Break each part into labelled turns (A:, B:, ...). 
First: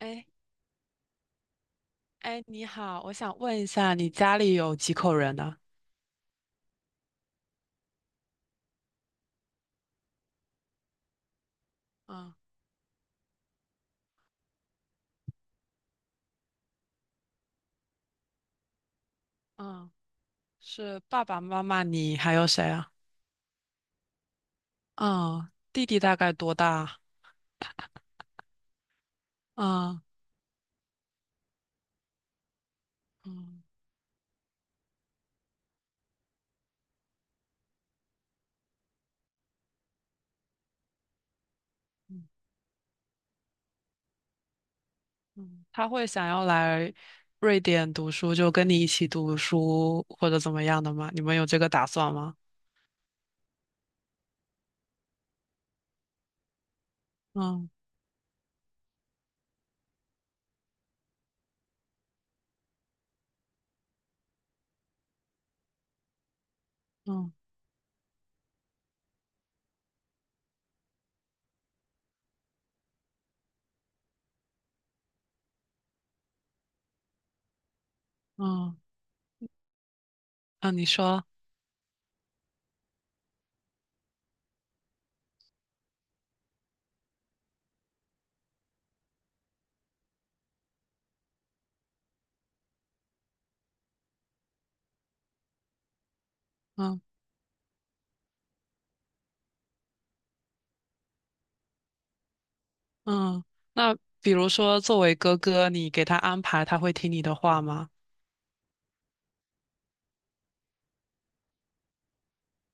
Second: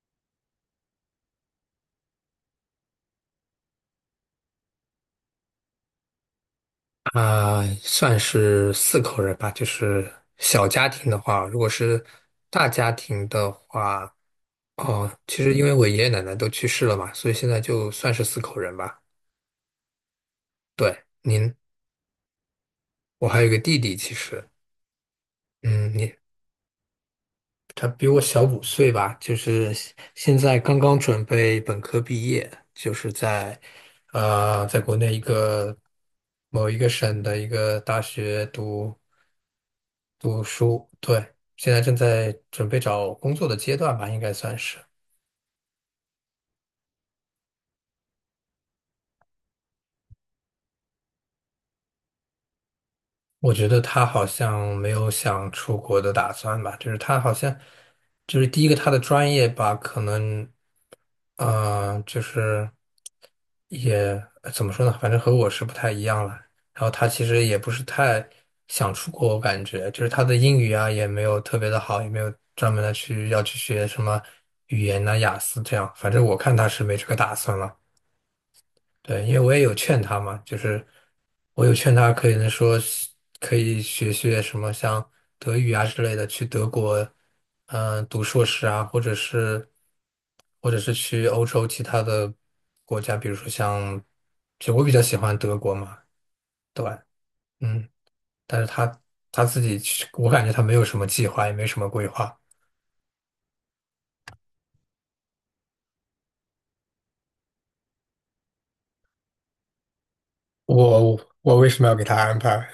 A: 哎哎，你好，我想问一下，你家里有几口人呢？
B: 算是4口人吧，就是小家庭的话，如果是
A: 嗯
B: 大家庭的话，哦，其实因为我爷爷奶奶都去世了嘛，所以现在就算是四口人吧。
A: 嗯，
B: 对，
A: 是爸爸
B: 您，
A: 妈妈，你还有谁啊？
B: 我还有个弟弟，其实，
A: 嗯，弟
B: 嗯，
A: 弟
B: 你
A: 大概多大？
B: 他比我小5岁吧，就是现
A: 嗯
B: 现在刚刚准备本科毕业，就是
A: 嗯
B: 在国内某一个省的一个大学读书，对，现在正
A: 嗯
B: 在准备找工作的阶段吧，应该算是。
A: 嗯。他会想要来瑞典读书，就跟你一起读书或者怎么样的吗？你们有这个打算吗？
B: 我觉得他好像没有想出国的打算吧，就是他好像，
A: 嗯
B: 就是第一个他的专业吧，可能，就是也怎么说呢，反正和我是不太一样了。然后他其
A: 嗯
B: 实也不是太想出国，我感觉就是他的英语啊也没有特别的好，也没有专门的去要去学什么语言呐、雅思这样。反正我看他是没这个打算了。
A: 嗯
B: 对，因为我也有劝他嘛，就
A: 嗯，
B: 是
A: 你说。
B: 我有劝他，可以说是可以学学什么像德语啊之类的，去德国，嗯、读硕士啊，或者是去欧洲其他的国家，比如说像，其实我比较喜欢德国嘛，对，
A: 嗯
B: 嗯，但是他自己去我感觉他没有什么计划，也没什么规划。
A: 嗯。那比如说作为哥哥，你给他安排，他会听你的话吗？
B: 我为什么要给他安排？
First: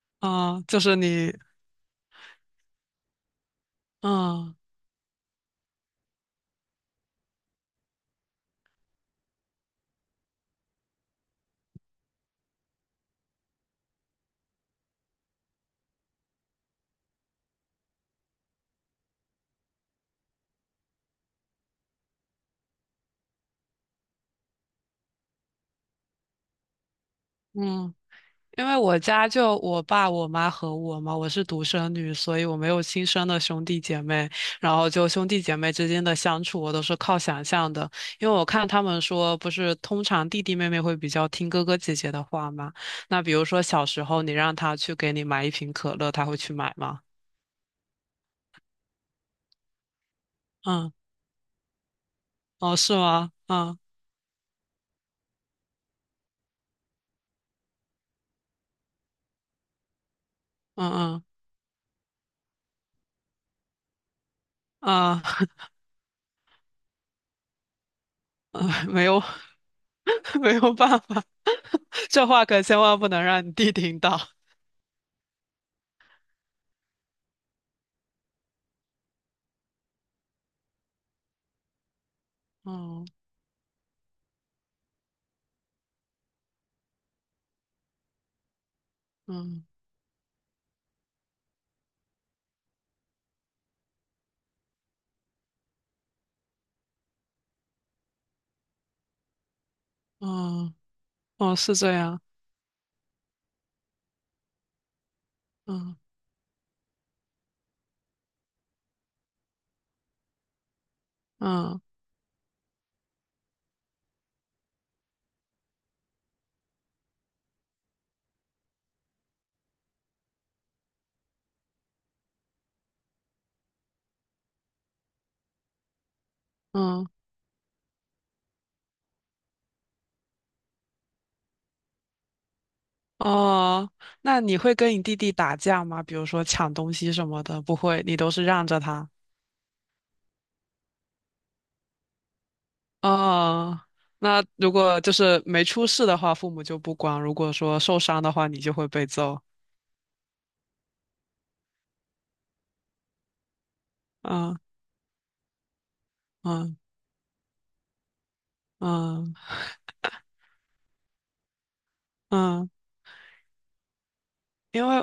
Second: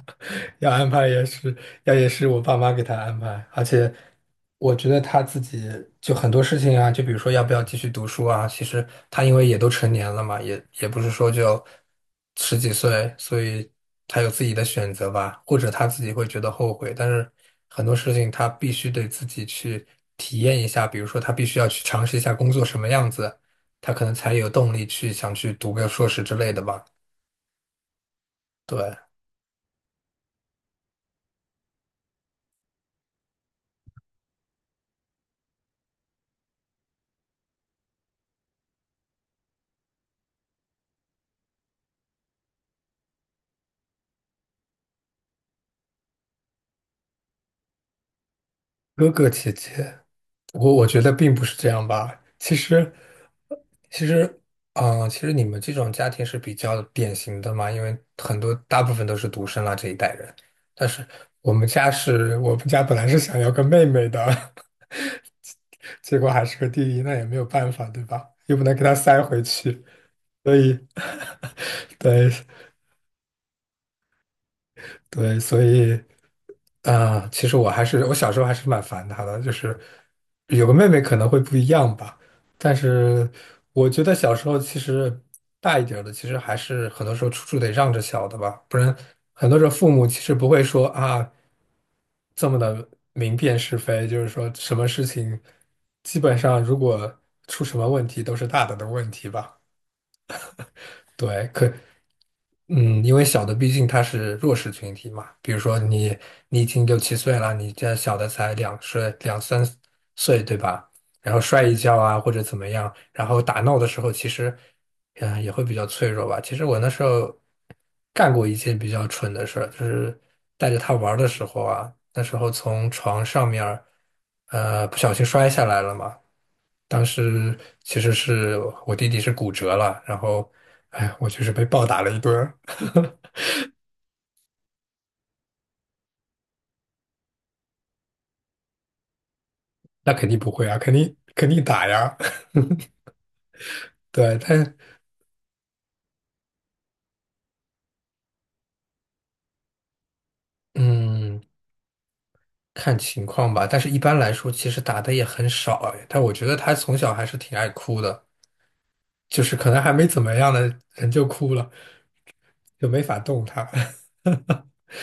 A: 嗯，
B: 要
A: 就
B: 安
A: 是
B: 排也
A: 你。
B: 是，要也是我爸妈给他安排。而且
A: 嗯。
B: 我觉得他自己就很多事情啊，就比如说要不要继续读书啊，其实他因为也都成年了嘛，也不是说就十几岁，所以他有自己的选择吧，或者他自己会觉得后悔。但是很多事情他必须得自己去体验一下，比如说他必须要去尝试一下工作什么样子，他可能才有动力去想去读个硕士之类的吧。
A: 嗯因为
B: 对。
A: 我家就我爸、我妈和我嘛，我是独生女，所以我没有亲生的兄弟姐妹。然后就兄弟姐妹之间的相处，我都是靠想象的。因为我看他们说，不是通常弟弟妹妹会比较听哥哥姐姐的话嘛。那比如说小时候，你让他去给你买一瓶可乐，他会去买吗？
B: 哥哥姐姐，我
A: 嗯。
B: 觉得并不是这样吧。其
A: 哦，
B: 实，
A: 是吗？嗯
B: 其实，嗯、其实你们这种家庭是比较典型的嘛，因为很多大部分都是独生啦这一代人。但
A: 嗯
B: 是
A: 嗯
B: 我们家本来是想要个妹妹的，
A: 啊。
B: 结果还是个弟弟，那也没有办法，对吧？又不能给
A: 嗯，
B: 他
A: 没有。
B: 塞回去，
A: 没
B: 所
A: 有
B: 以，
A: 办法。这
B: 对。
A: 话可千万不能让你弟听到。
B: 对，所以，啊，其实我小时候还是蛮烦他的，就是有个妹妹可能会不一样吧，但
A: 嗯
B: 是我觉得小时候其实大一点儿的，其实还是很多时候处处得让着小的吧，不然很多时
A: 嗯
B: 候父母其实不会说啊这么的明辨是非，就是说什么事情基本上如果出什么问题都是大的问题吧，
A: 嗯。
B: 对，
A: 哦，
B: 可。
A: 是这样。
B: 嗯，因为小的毕竟他是弱势群体嘛，比如说
A: 嗯
B: 你已经六七岁了，你这小的才两三岁，对吧？然后摔一
A: 嗯
B: 跤啊或者怎么样，然后打闹的时候其实，嗯、也会比较脆弱吧。其实我那时候干过一件比较蠢的事儿，就是带着他玩儿的时候啊，那时候从床上面儿不小心摔下来了嘛。当
A: 嗯。
B: 时其实是我弟弟是骨折了，然后，哎，我就是被暴打了一顿。
A: 哦，那你会跟你弟弟打架吗？比如说抢东西什么的，不会，你都是让着他。
B: 那肯定不会啊，肯定打呀。
A: 哦，
B: 对，
A: 那如
B: 但
A: 果就是没出事的话，父母就不管；如果说受伤的话，你就会被揍。
B: 嗯，看情况吧。但是一般来说，
A: 嗯
B: 其实打的也很少哎。但我觉得他
A: 嗯
B: 从小还是挺爱哭的，就
A: 嗯
B: 是可能还没怎么样的人就哭了，
A: 嗯。
B: 就没法动他。
A: 因为，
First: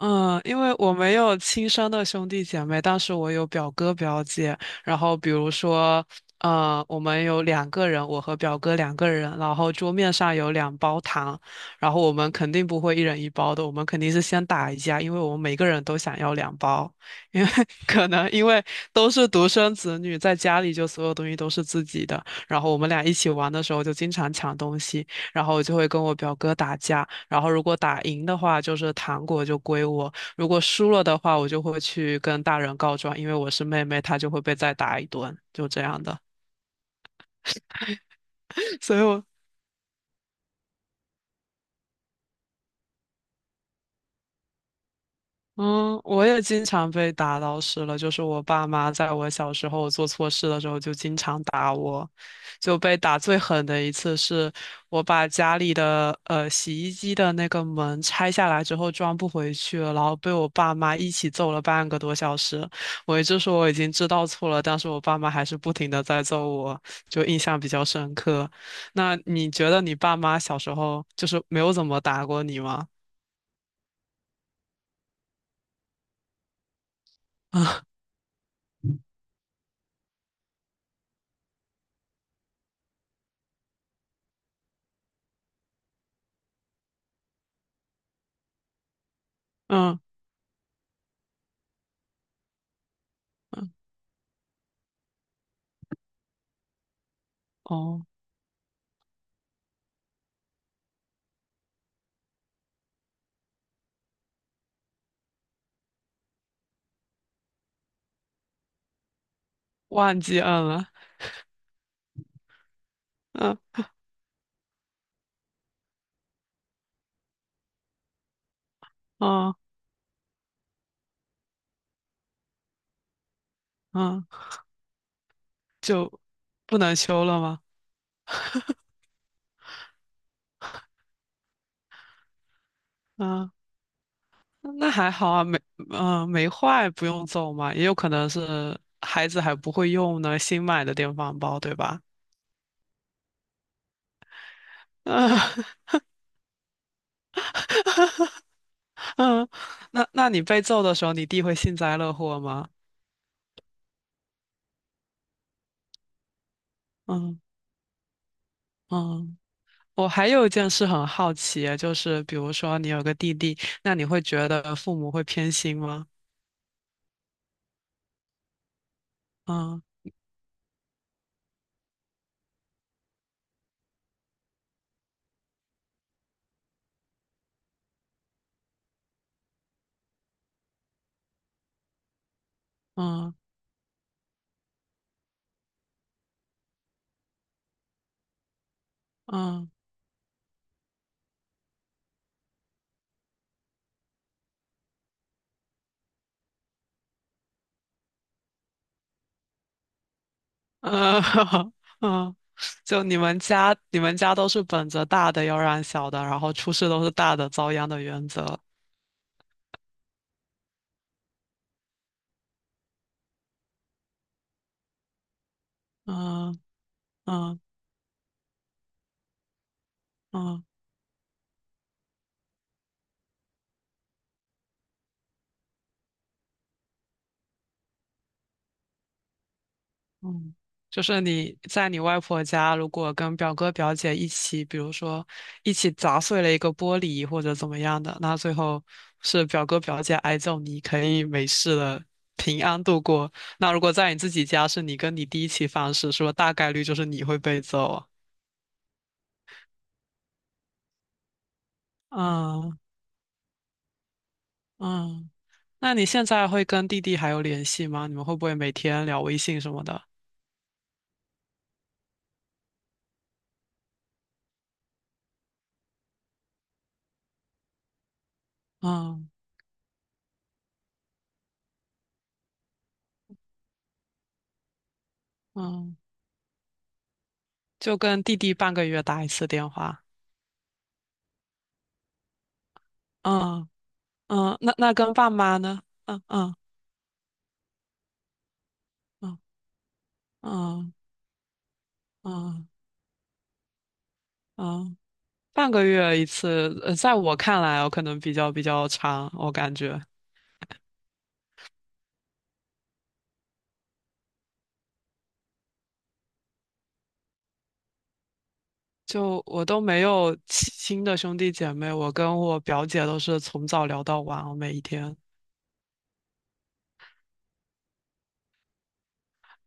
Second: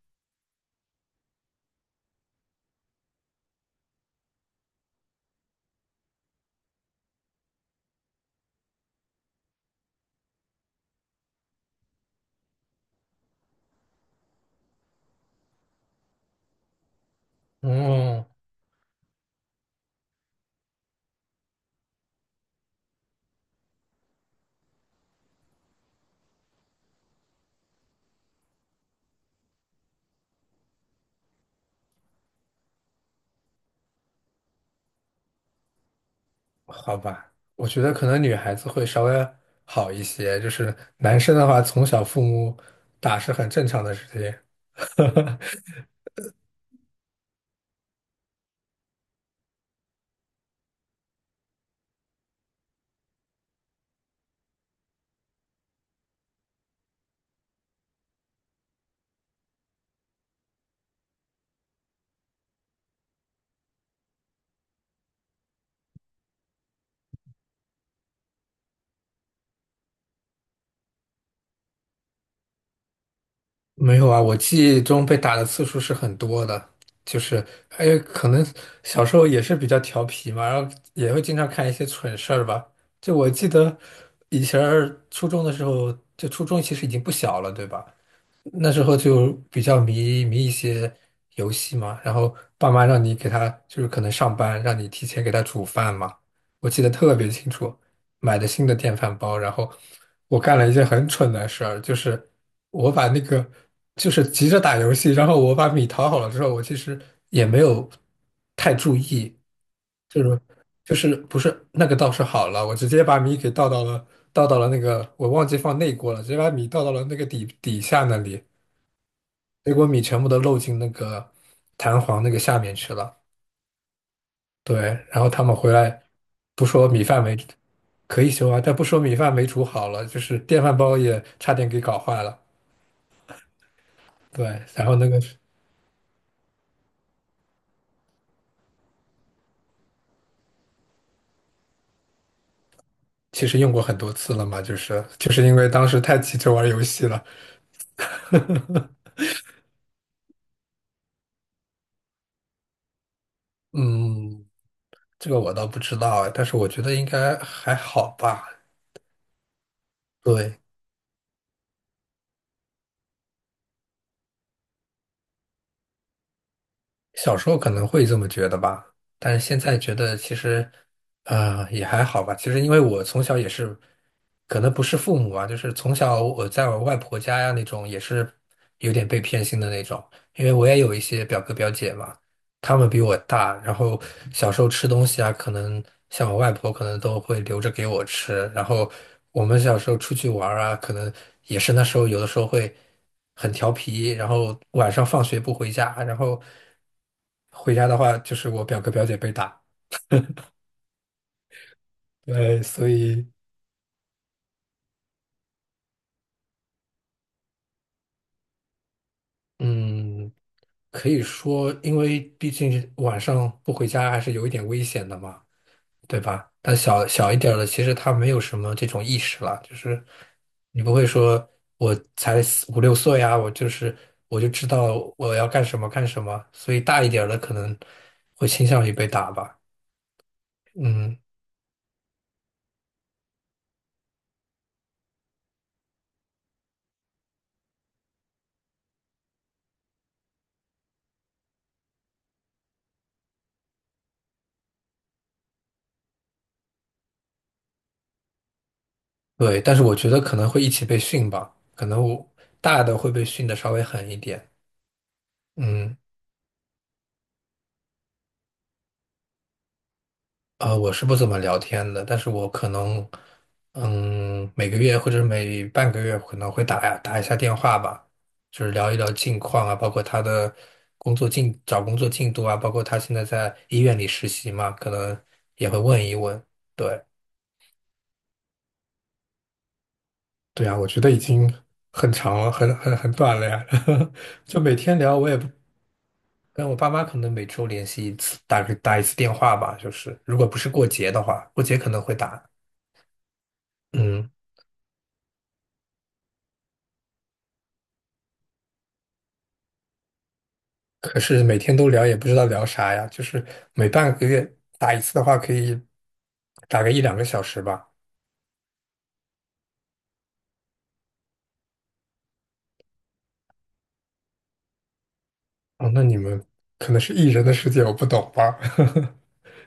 A: 因为我没有亲生的兄弟姐妹，但是我有表哥表姐。然后比如说，我们有两个人，我和表哥两个人，然后桌面上有两包糖，然后我们肯定不会一人一包的，我们肯定是先打一架，因为我们每个人都想要两包，因为 可
B: 哦，
A: 能因为都是独生子女，在家里就所有东西都是自己的，然后我们俩一起玩的时候就经常抢东西。然后我就会跟我表哥打架，然后如果打赢的话，就是糖果就归我；如果输了的话，我就会去跟大人告状，因为我是妹妹，她就会被再打一顿，就这样的。
B: 好吧，我觉得可能女孩子 会
A: 所以
B: 稍
A: 我，
B: 微好一些，就是男生的话，从小父母打是很正常的事情。
A: 嗯，我也经常被打老师了，就是我爸妈在我小时候做错事的时候就经常打我，就被打最狠的一次是我把家里的洗衣机的那个门拆下来之后装不回去了，然后被我爸妈一起揍了半个多小时。我一直说我已经知道错了，但是我爸妈还是不停的在揍我，就印象比较深刻。那你觉得你爸妈小时候就是没有怎么打过你吗？
B: 没有啊，我记忆中被打的次数是很多的，就是还 有可能小时候也是比较调皮嘛，然后也会经常干一些蠢事儿吧。就我记得以前儿初中的时候，就初中其实已经不小了，对吧？那时候就比较
A: 嗯嗯。
B: 迷一些游戏嘛，然后爸妈让你给他，就是可能上班让你提前给他煮饭嘛，我记得特别清楚，
A: 哦，
B: 买的新的电饭煲，然后我干了一件很蠢的事儿，就是我把那个就是急着打游戏，然后我把米淘好了之后，我其实也没有太注意，
A: 忘
B: 就是
A: 记摁了。
B: 就是不是那个倒是好了，我直接把米给倒
A: 嗯
B: 到了倒到了那个我忘记放内锅了，直接把米倒到了那个底下那里，
A: 嗯
B: 水果米全部都漏进那个弹簧那个下面去了。
A: 嗯，
B: 对，然后他们回来
A: 就
B: 不
A: 不
B: 说
A: 能
B: 米饭
A: 修
B: 没
A: 了吗？
B: 可以修啊，但不说米饭没煮好了，就是电饭煲也差点给搞坏了。
A: 嗯，
B: 对，然
A: 那
B: 后那
A: 还
B: 个
A: 好
B: 是
A: 啊，没坏，不用揍嘛，也有可能是孩子还不会用呢，新买的电饭煲，对吧？
B: 其实用过很多次了嘛，就是就
A: 嗯。
B: 是因为当 时太急着玩游戏了。
A: 嗯，那你被揍的时候，你弟会幸灾乐祸吗？
B: 嗯，这个我倒不知道哎但是我觉得应该
A: 嗯
B: 还好吧。
A: 嗯。我还有一
B: 对，
A: 件事很好奇啊，就是比如说你有个弟弟，那你会觉得父母会偏心吗？
B: 小时候可能会这么觉得吧，但是现在
A: 嗯
B: 觉得其实，也还好吧。其实因为我从小也是，可能不是父母啊，就是从小我在我外婆家呀那种，也是有点被偏心的那种。因为我也有一些表哥表姐嘛，他们比我
A: 嗯
B: 大，然后小时候吃东西啊，可能像我外婆可能都会留着给我吃，然后我们
A: 嗯。
B: 小时候出去玩儿啊，可能也是那时候有的时候会很调皮，然后晚上放学不回家，然后回家的话就是我表哥表姐被打，
A: 呃，嗯，
B: 对，所
A: 就你
B: 以
A: 们家，你们家都是本着大的要让小的，然后出事都是大的遭殃的原则。
B: 嗯，可以说，因为毕竟晚上不回家还是有一点危险的嘛。对吧？
A: 嗯
B: 但小小一点儿
A: 嗯
B: 的，其实他没有什么这种意识了，就是
A: 嗯
B: 你不会说我才四五六岁呀，我就知道我要干什么干什么，所以大一点儿的可能会倾向于被打吧。
A: 嗯，就
B: 嗯，
A: 是你在你外婆家，如果跟表哥表姐一起，比如说一起砸碎了一个玻璃或者怎么样的，那最后是表哥表姐挨揍，你可以没事的平安度过。那如果在你自己家，是你跟你弟一起犯事，是不是大概率就是你会被揍啊？
B: 对，但是我觉得可能会一起被训吧，可能我
A: 嗯
B: 大的会被训的稍微狠一点。
A: 嗯。那
B: 嗯，
A: 你现在会跟弟弟还有联系吗？你们会不会每天聊微信什么的？
B: 我是不怎么聊天的，但是我可能，嗯，每个月或者每半个月可能会打一下电话吧，就是聊一聊
A: 嗯
B: 近况啊，包括他的工作进，找工作进度啊，包括他现在在医院里实习嘛，可能也会
A: 嗯，
B: 问一问。对，
A: 就跟弟弟半个月打一次电话。
B: 对啊，我觉得已经很长了，很短了呀，
A: 嗯 嗯，
B: 就
A: 那
B: 每
A: 那
B: 天
A: 跟
B: 聊，我
A: 爸
B: 也不
A: 妈呢？嗯嗯
B: 跟我爸妈可能每周联系一次，打一次电
A: 嗯
B: 话吧，就是如果不是过
A: 嗯
B: 节的话，过节可能会打，
A: 嗯
B: 嗯。
A: 嗯，半个月一次。在我看来我可能比较长，我感觉。
B: 可是每天都聊也不知道聊啥呀，就是每半个月打一次的话，可以打个一两个小时吧。
A: 就我都没有亲亲的兄弟姐妹，我跟我表姐都是从早聊到晚哦，每一天。
B: 哦，那你们可能是艺人的世界，我不懂吧？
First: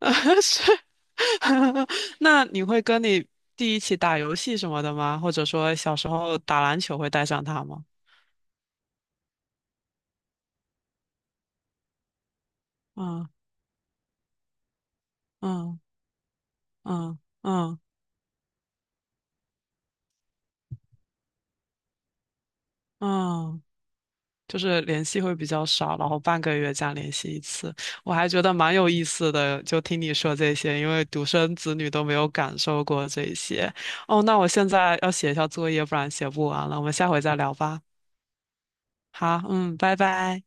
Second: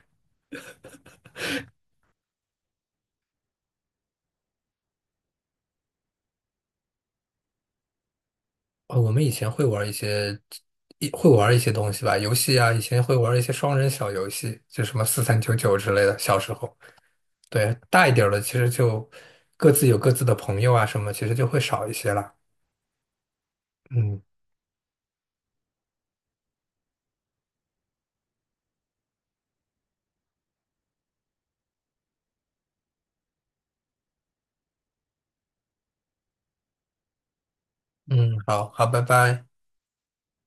A: 是。那你会跟你弟一起打游戏什么的吗？或者说小时候打篮球会带上他吗？
B: 哦，我们以前会玩一些，玩一些东西吧，游戏啊，以前会
A: 嗯
B: 玩一些双人小游戏，就什么4399
A: 嗯
B: 之类的。小时候，
A: 嗯
B: 对，
A: 嗯
B: 大一点儿了，其实就各自有各自的朋友啊，什么，其实就会少一些了。
A: 嗯，
B: 嗯
A: 就是联系会比较少，然后半个月这样联系一次，我还觉得蛮有意思的。就听你说这些，因为独生子女都没有感受过这些。哦，那我现在要写一下作业，不然写不完了。我们下回再聊吧。
B: 嗯，好好，拜
A: 好，
B: 拜。
A: 嗯，拜拜。